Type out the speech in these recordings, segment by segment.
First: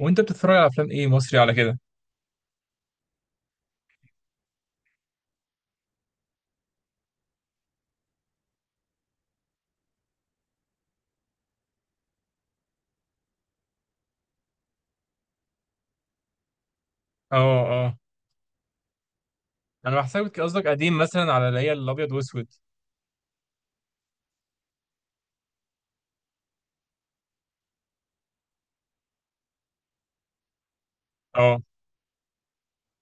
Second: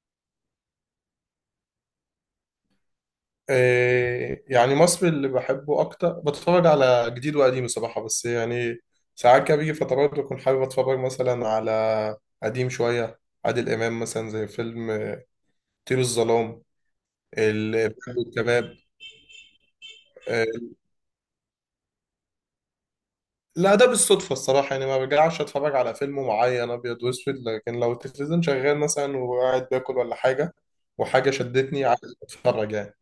وانت بتتفرج على افلام ايه مصري على كده؟ إيه، يعني مصري اللي بحبه اكتر بتفرج على جديد وقديم الصراحه، بس يعني ساعات كده بيجي فترات بكون حابب اتفرج مثلا على قديم شويه، عادل امام مثلا زي فيلم طير الظلام، اه، الإرهاب اه، والكباب. انا بحسبك إيه، قصدك قديم مثلا، على اللي هي الابيض واسود. لا ده بالصدفه الصراحه، يعني ما برجعش اتفرج على فيلم معين ابيض واسود، لكن لو التلفزيون شغال مثلا وقاعد باكل ولا حاجه وحاجه اه، شدتني عايز اتفرج يعني.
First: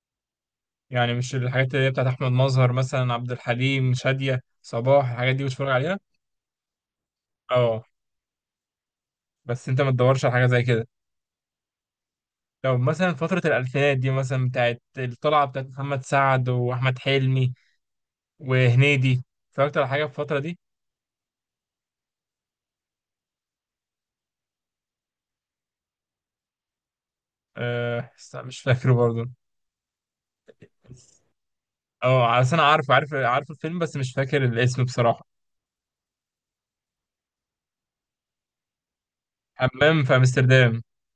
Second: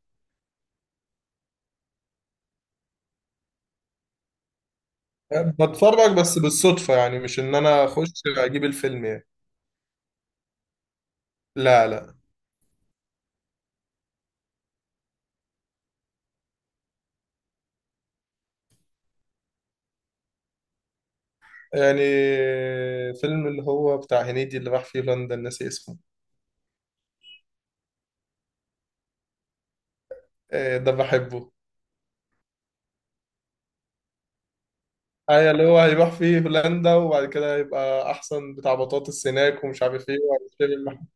يعني مش الحاجات اللي هي بتاعت احمد مظهر مثلا، عبد الحليم، شادية، صباح، الحاجات دي بتتفرج عليها؟ بتفرج بس بالصدفه، يعني مش ان اه. انا اخش اجيب الفيلم يعني. بس انت ما تدورش على حاجة زي كده لا لا. لو مثلا فترة الألفينات دي، مثلا بتاعت الطلعة بتاعت محمد سعد وأحمد حلمي وهنيدي؟ اتفرجت على حاجة في الفترة دي؟ يعني فيلم اللي هو بتاع هنيدي اللي راح فيه هولندا ناسي اسمه. أه، بس أنا مش فاكره برضه. آه، ده بحبه. اه، عشان أنا عارف عارف عارف الفيلم بس مش فاكر الاسم بصراحة. أيوة اللي هو هيروح فيه هولندا وبعد كده هيبقى أحسن بتاع بطاطس هناك ومش حمام عارف في إيه وهيشتري أمستردام. الم-.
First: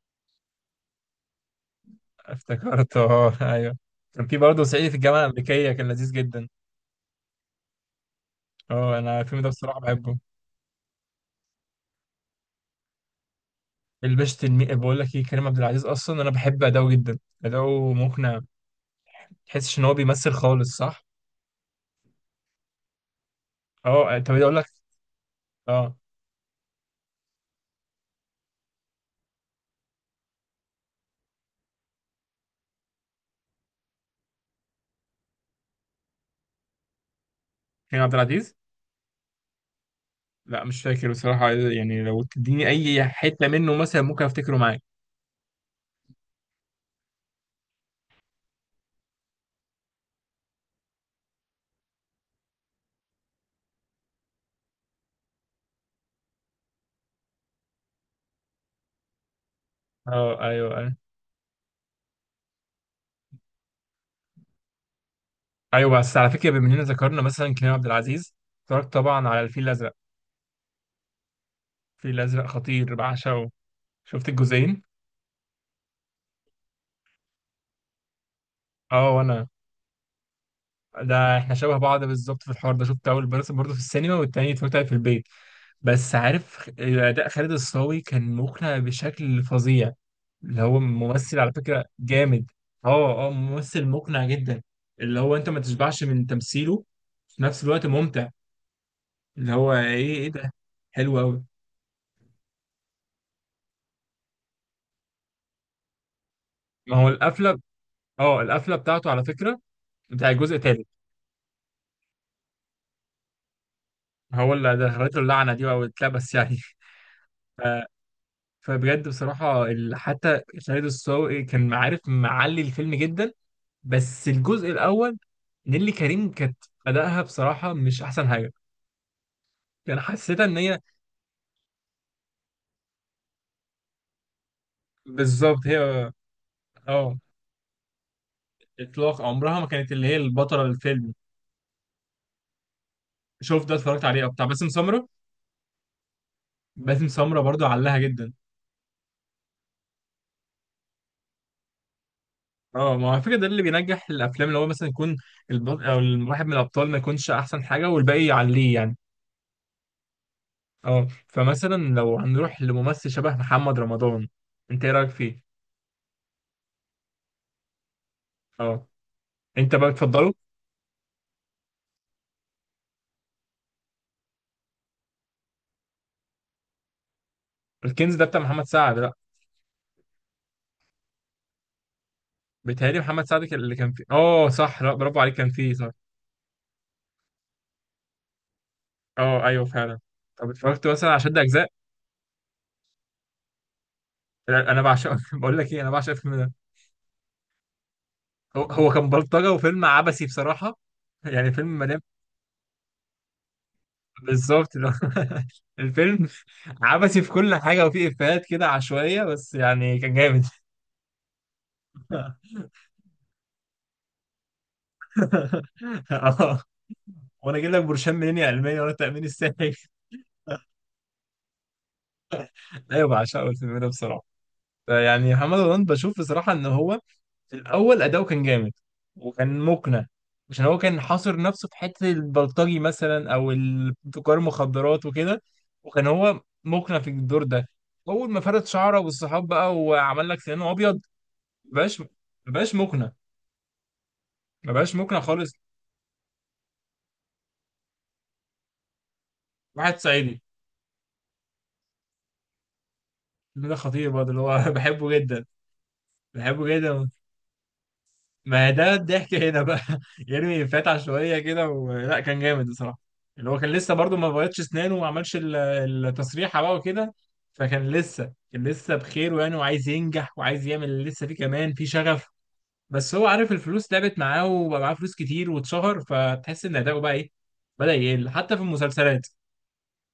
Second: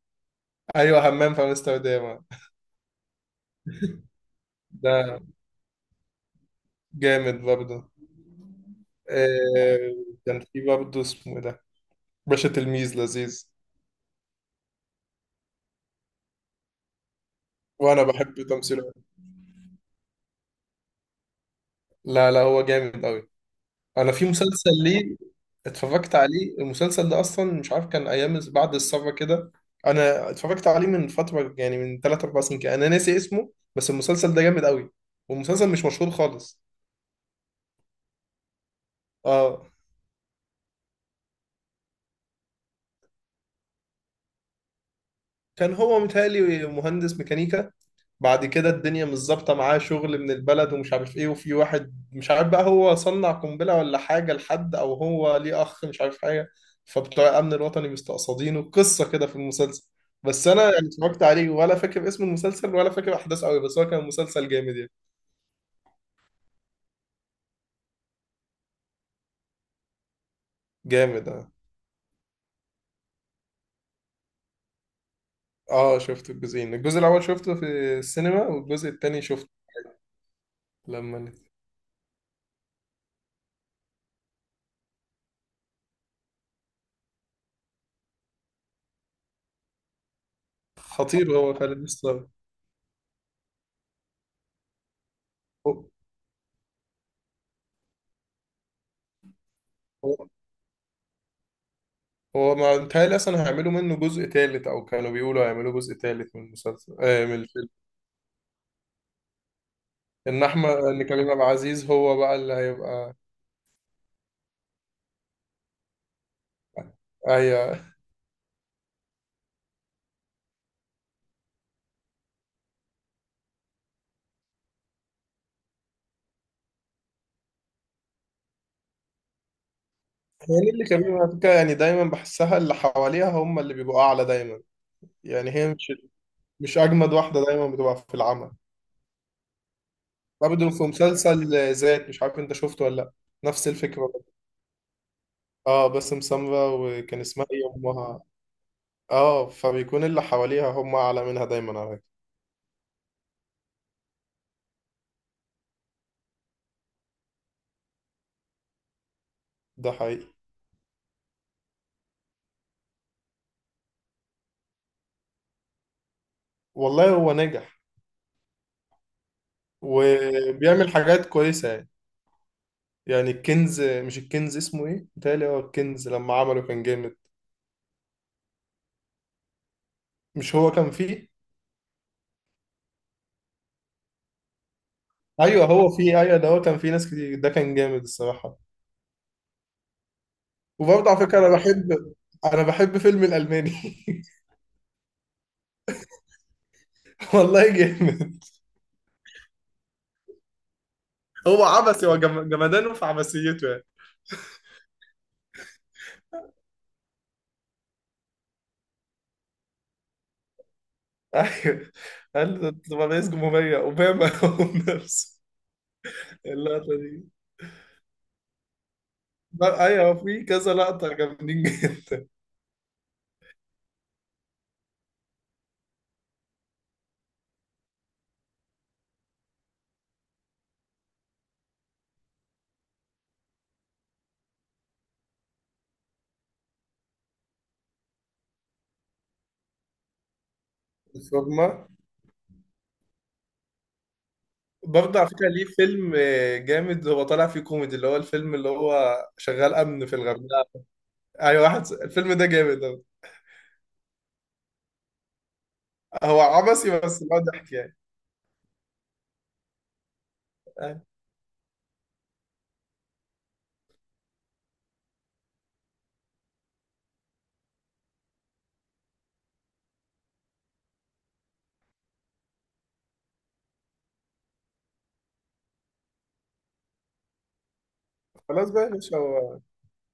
أيوة همام في أمستردام. افتكرته اه أيوه. كان في برضه صعيدي في الجامعة ده الأمريكية، كان لذيذ جدا. جامد برضه. اه، أنا الفيلم ده بصراحة آه، بحبه. كان في برضه اسمه إيه ده، باشا تلميذ لذيذ. الباشا تلميذ، بقول لك إيه، كريم عبد العزيز أصلا أنا بحب أداؤه جدا. أداؤه وأنا مقنع. بحب تمثيله. تحسش إن هو بيمثل خالص، صح؟ لا لا هو جامد أوي. انا اه، في طب أقول لك. مسلسل ليه اه، اتفرجت عليه، المسلسل ده اصلا مش عارف كان ايام بعد الثوره كده. انا اتفرجت عليه من فتره، يعني من 3 4 سنين كده، انا ناسي اسمه بس المسلسل ده جامد قوي، والمسلسل مش مشهور خالص. كريم عبد العزيز؟ اه. لا مش فاكر بصراحة، يعني لو تديني أي حتة منه مثلا ممكن أفتكره معاك. كان هو متهيألي مهندس ميكانيكا، بعد كده الدنيا مش ظابطه معاه شغل من البلد ومش عارف ايه، وفي واحد مش عارف بقى هو صنع قنبله ولا حاجه لحد او هو ليه اخ مش عارف حاجه، فبتوع الامن الوطني مستقصدينه قصه كده في المسلسل. أه بس انا أيوه يعني أيوه. اتفرجت عليه ولا فاكر اسم المسلسل ولا فاكر احداثه قوي، بس هو كان مسلسل جامد يعني. أيوه بس على فكرة، بما إننا ذكرنا مثلا كريم عبد العزيز، اتفرجت طبعا على الفيل الأزرق؟ جامد اه. الفيل الأزرق خطير، بعشقه. شفت الجزئين؟ اه شفت الجزئين، الجزء الاول شفته في السينما والجزء أه، التاني وأنا، شفته لما ده نزل. إحنا شبه بعض بالظبط في الحوار ده. شفت أول بس برضه في السينما، والتاني اتفرجت عليه في البيت. بس عارف أداء خالد الصاوي كان مقنع بشكل فظيع. اللي هو خطير ممثل على هو فعلا فكرة لسه. جامد. اه اه، ممثل مقنع جدا. اللي هو انت ما تشبعش من تمثيله. في نفس الوقت ممتع. اللي هو ايه ده؟ حلو قوي. هو ما متهيألي أصلا هيعملوا منه جزء تالت، أو كانوا بيقولوا هيعملوا جزء تالت من ما المسلسل هو من القفلة، الفيلم. اه القفلة بتاعته على فكرة، بتاع إن الجزء أحمد التالت. إن كريم عبد العزيز هو بقى اللي هيبقى. هو اللي دخلته اللعنة دي او اتلبس يعني ف... أيوه. فبجد بصراحة حتى خالد الصاوي كان عارف معلي الفيلم جدا. بس الجزء الأول، نيللي كريم كانت أداءها بصراحة مش أحسن حاجة. كان حسيتها إن يعني هي، اللي كريم على فكرة يعني دايما بحسها اللي حواليها هم اللي بيبقوا أعلى دايما، يعني بالظبط هي مش هي. مش أجمد اه، واحدة دايما بتبقى في العمل. اطلاق عمرها ما كانت اللي هي البطله برضه في للفيلم. مسلسل ذات مش عارف أنت شفته ولا لأ. شوف نفس ده الفكرة اتفرجت عليه برضه. بتاع باسم سمره؟ اه باسم سمرة، باسم وكان سمره اسمها برضو إيه علها أمها. جدا. اه فبيكون اللي حواليها هم أعلى منها دايما على فكرة. اه، ما هو على فكره ده اللي بينجح الافلام، اللي هو مثلا يكون البطل او الواحد من الابطال ما يكونش احسن حاجه، والباقي يعليه يعني. ده حقيقي. اه، فمثلا لو هنروح لممثل شبه محمد رمضان، انت ايه رايك فيه؟ والله هو نجح اه، انت بقى بتفضله؟ وبيعمل حاجات كويسة يعني. يعني الكنز، مش الكنز اسمه ايه؟ بيتهيألي هو الكنز لما عمله كان جامد. الكنز ده بتاع محمد سعد، لا؟ مش هو كان فيه؟ بيتهيألي محمد سعد اللي كان فيه، اه صح، لا برافو عليك كان ايوه فيه، هو صح. فيه، ايوه ده هو كان فيه ناس كتير، ده كان جامد الصراحة. اه ايوه فعلا. طب اتفرجت مثلا وبرضه على على شد فكرة انا اجزاء؟ بحب انا بحب فيلم الألماني. لا، انا بعشق بقول لك ايه، انا بعشق الفيلم ده. والله جامد. هو هو كان بلطجة وفيلم عبثي بصراحة. يعني هو فيلم مليان. عبثي، هو جمدانه في عبثيته يعني. بالظبط، اللي هو الفيلم عبثي في كل حاجة، وفيه إفيهات كده عشوائية، بس يعني كان جامد ايوه. قال له تبقى رئيس جمهورية اوباما هو نفسه. اه، اللقطة دي. وانا اجيب لك برشام منين يا علمية، وانا التأمين الصحي لا، ايوه في كذا لقطة جامدين جدا. ايوه بعشقه الفيلم ده بصراحة. يعني محمد رمضان بشوف بصراحة ان هو في الاول اداؤه كان جامد، وكان مقنع، عشان هو كان حاصر نفسه في حته البلطجي مثلا، او تجار المخدرات وكده. وكان هو مقنع في الدور ده. اول ما فرد شعره والصحاب بقى، وعمل لك سنانه ابيض، الفورمة. مبقاش مبقاش مقنع، مبقاش مقنع برضه على فكرة خالص. ليه فيلم جامد، هو طالع فيه كوميدي، اللي هو الفيلم اللي هو شغال واحد أمن في صعيدي. الغردقة. أيوة واحد، الفيلم ده جامد أوي. الفيلم ده خطير برضه، اللي هو بحبه جدا، هو بحبه عبثي جدا. بس هو ضحك يعني. ما ده الضحك هنا بقى يرمي فتحة أيوة. شوية كده، ولا كان جامد بصراحة. اللي هو كان لسه برضو ما بيضش اسنانه، وما عملش التصريحة بقى وكده. فكان لسه بخير يعني، وعايز ينجح، وعايز يعمل اللي لسه فيه كمان في شغف. بس هو عارف الفلوس لعبت معاه وبقى معاه فلوس كتير واتشهر، فتحس ان اداؤه بقى ايه، بدأ يقل حتى في خلاص بقى يا باشا المسلسلات هو،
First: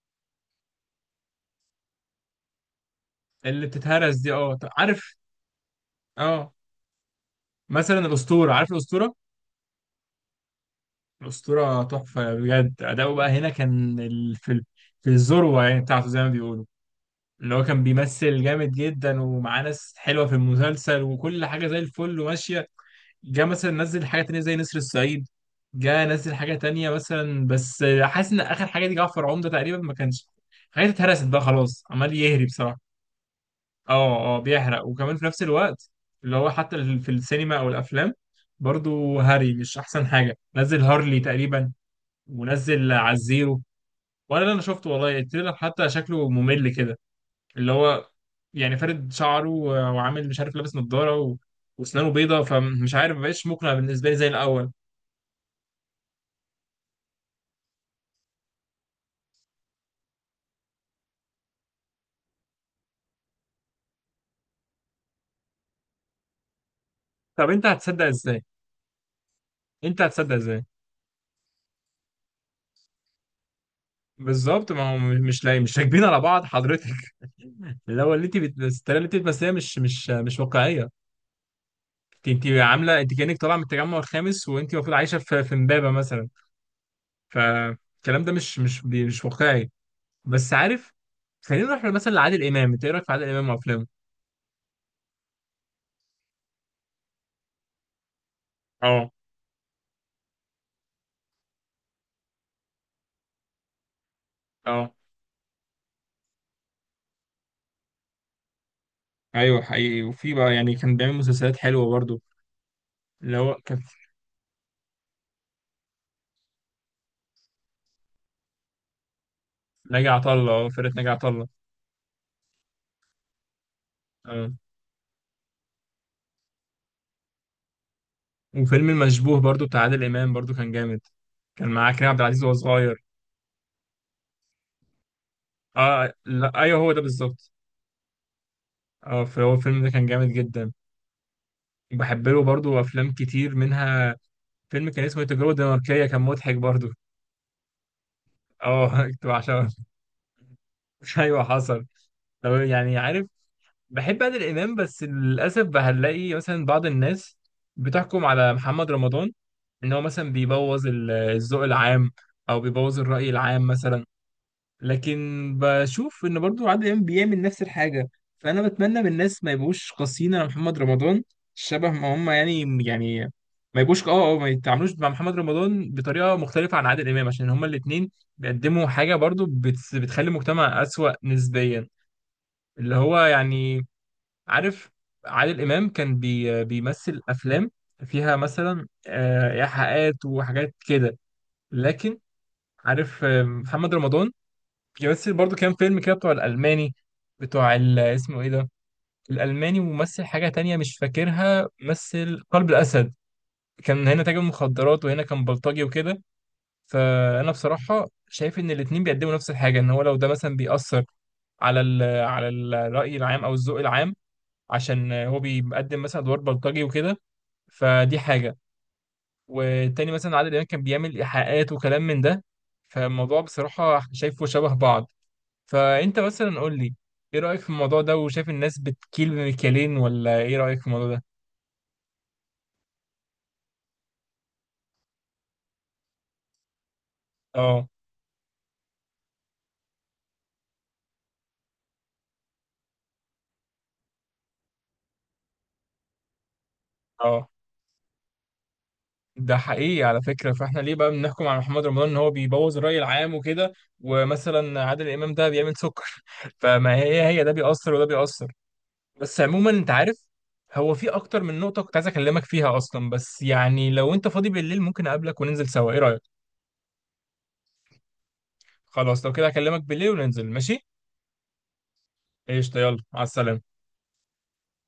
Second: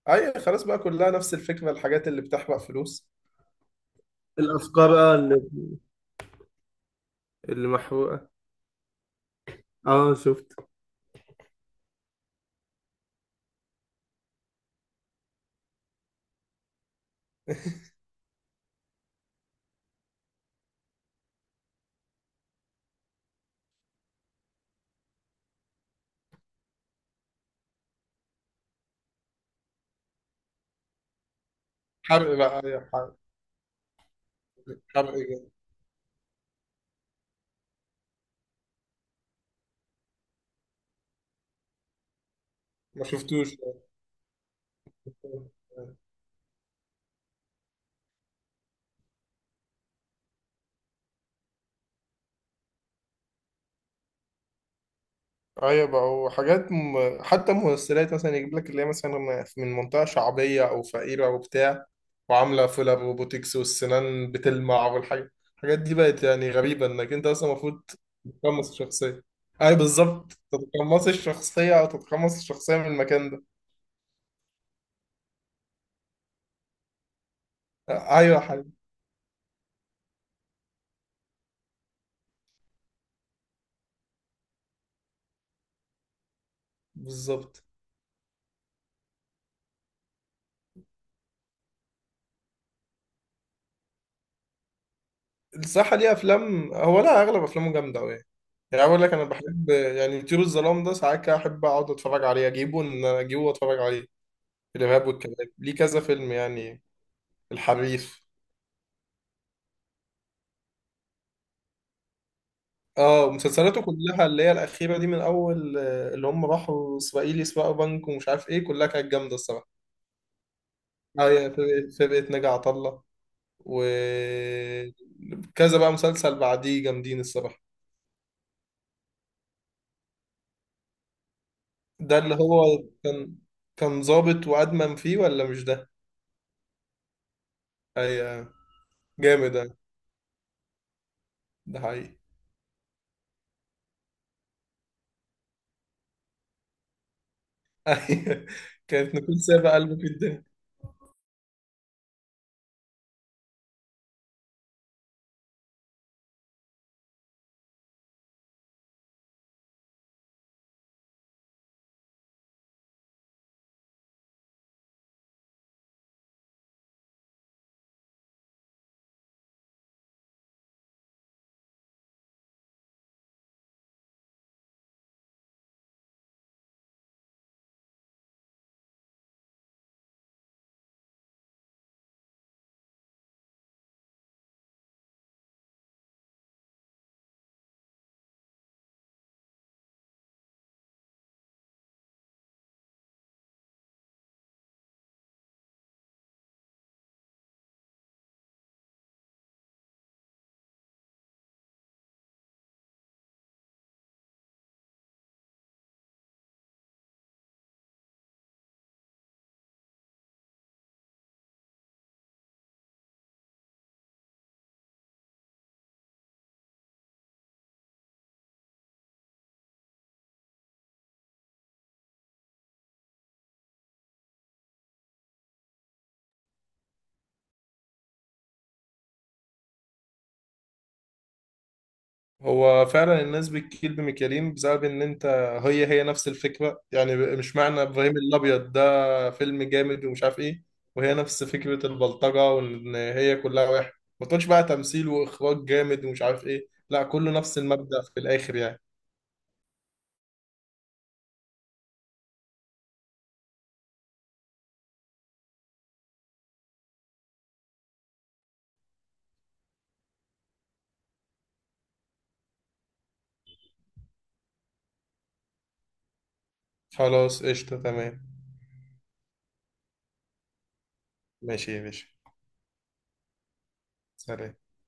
أيوة خلاص بقى كلها نفس الفكرة، الحاجات اللي بتحرق فلوس. اللي بتتهرس دي، اه الافكار اه عارف. اللي اه، اللي مثلا محروقه. الأسطورة، عارف الأسطورة؟ اه شفت. أسطورة تحفة بجد، أداؤه بقى هنا كان في الذروة يعني بتاعته زي ما بيقولوا. اللي هو كان بيمثل جامد جدا، ومعاه ناس حلوة في المسلسل، وكل حاجة زي الفل وماشية. جه مثلا نزل حاجة تانية زي نسر الصعيد، جه نزل حاجة تانية مثلا، بس حاسس إن آخر حاجة دي جعفر عمدة تقريبا ما كانش، حاجات اتهرست بقى خلاص، عمال حرق يهري بقى، بصراحة. أيوة حرق. اه اه، بيحرق حرق وكمان في نفس جامد. الوقت اللي هو حتى في السينما أو الأفلام، برضو هاري مش أحسن حاجة. نزل هارلي تقريبا، منزل ما على شفتوش. الزيرو. ولا اللي انا شفته والله، التريلر حتى شكله ممل كده. اللي هو يعني فارد شعره وعامل مش عارف، لابس نظارة واسنانه بيضة، فمش عارف مبقاش مقنع بالنسبة لي زي الأول. ايوه بقى وحاجات حتى ممثلات مثلا يجيب لك اللي هي مثلا من منطقه شعبيه او فقيره وبتاع، وعامله فيلر وبوتكس والسنان بتلمع، والحاجات الحاجات دي بقت يعني غريبه، انك انت طب اصلا أنت المفروض هتصدق إزاي؟ تتقمص الشخصيه. ايوه أنت هتصدق بالظبط، إزاي؟ تتقمص الشخصيه او تتقمص الشخصيه من المكان ده. بالظبط، ما هو مش لاقي، مش راكبين على بعض حضرتك اللي هو ايوه يا حبيبي. الطريقة اللي أنت بتمثليها مش واقعية. أنت عاملة، أنت كأنك طالعة من التجمع الخامس، وأنت المفروض عايشة في في إمبابة مثلا. بالظبط. فالكلام ده مش واقعي. بس عارف، خلينا نروح مثلا لعادل امام، انت ايه رايك في عادل امام وافلامه؟ الصح ليه افلام هو، لا اغلب افلامه جامده قوي يعني. يعني اقول اه لك انا بحب يعني طيور الظلام ده، ساعات كده احب اقعد اتفرج عليه اجيبه ان انا اجيبه واتفرج عليه. اه، الإرهاب والكباب، ليه كذا فيلم يعني، الحريف. ايوه حقيقي. وفي بقى يعني كان بيعمل مسلسلات حلوه برضو. اه اللي هو مسلسلاته كلها اللي هي الأخيرة دي من أول اللي هم راحوا إسرائيل يسرقوا بنك ومش عارف إيه، كلها كانت جامدة الصراحة. ناجي عطا الله، اه فرقه ناجي عطا اه الله. يعني فرقة ناجي عطا الله، اه، وكذا بقى مسلسل بعديه جامدين الصراحة. وفيلم المشبوه برضو بتاع عادل امام برضو كان جامد. كان معاه كريم ده عبد اللي العزيز وهو هو صغير. كان، كان ظابط وأدمن فيه ولا مش ده؟ اه، لا ايوه هو ده بالظبط. أيوه. اه، جامد فهو ده، الفيلم ده كان جامد جدا. ده حقيقي. وبحب له برضو افلام كتير منها، فيلم كان اسمه التجربه الدنماركيه، كان مضحك برضو. أيوه. اه كانت كنت نكون بعشقه سابق قلبه في الدنيا. ايوه حصل. طب يعني عارف، بحب عادل امام، بس للاسف هنلاقي مثلا بعض الناس بتحكم على محمد رمضان ان هو مثلا بيبوظ الذوق العام، او بيبوظ الرأي العام مثلا. لكن بشوف ان برضو عادل امام بيعمل نفس الحاجة. فانا بتمنى من الناس ما يبقوش قاسيين على محمد رمضان شبه ما هم، يعني يعني ما يبقوش اه اه، ما يتعاملوش مع محمد رمضان بطريقة مختلفة عن عادل امام، عشان هما الاتنين بيقدموا حاجة برضو بتخلي المجتمع أسوأ نسبيا. اللي هو يعني، عارف، عادل إمام كان بيمثل أفلام فيها مثلا إيحاءات وحاجات كده. لكن عارف، محمد رمضان بيمثل برضو كام فيلم كده بتوع الألماني، بتوع اسمه إيه ده، الألماني، وممثل حاجة تانية مش فاكرها، مثل قلب الأسد، كان هنا تاجر مخدرات، وهنا كان بلطجي وكده. فأنا بصراحة شايف إن الاتنين بيقدموا نفس الحاجة، إن هو لو ده مثلا بيأثر على على الرأي العام أو الذوق العام، عشان هو بيقدم مثلا ادوار بلطجي وكده، فدي حاجه. والتاني مثلا عادل امام كان بيعمل ايحاءات وكلام من ده. فالموضوع بصراحه شايفه شبه بعض. فانت مثلا قول لي، ايه رايك في الموضوع ده، وشايف الناس بتكيل بمكيالين، ولا ايه رايك في الموضوع ده؟ هو فعلا الناس بتكيل بميكالين بسبب ان انت، هي هي نفس الفكره يعني، مش معنى اه ابراهيم الابيض ده فيلم جامد ومش عارف ايه، وهي نفس فكره البلطجه، وان هي كلها واحد، ما تقولش بقى تمثيل واخراج جامد ومش عارف ايه، لا كله اه، نفس المبدأ في الاخر يعني. ده حقيقي على فكرة. فاحنا ليه بقى بنحكم على محمد رمضان ان هو بيبوظ الرأي العام وكده، ومثلا عادل امام ده بيعمل سكر فما هي ده بيأثر وده بيأثر. بس عموما انت عارف، هو في اكتر من نقطة كنت عايز اكلمك فيها اصلا، بس يعني لو انت فاضي بالليل ممكن اقابلك وننزل سوا، ايه رأيك؟ خلاص قشطه تمام. خلاص لو كده هكلمك بالليل وننزل، ماشي. ماشي يا باشا. قشطة، يلا على السلامة. سلام.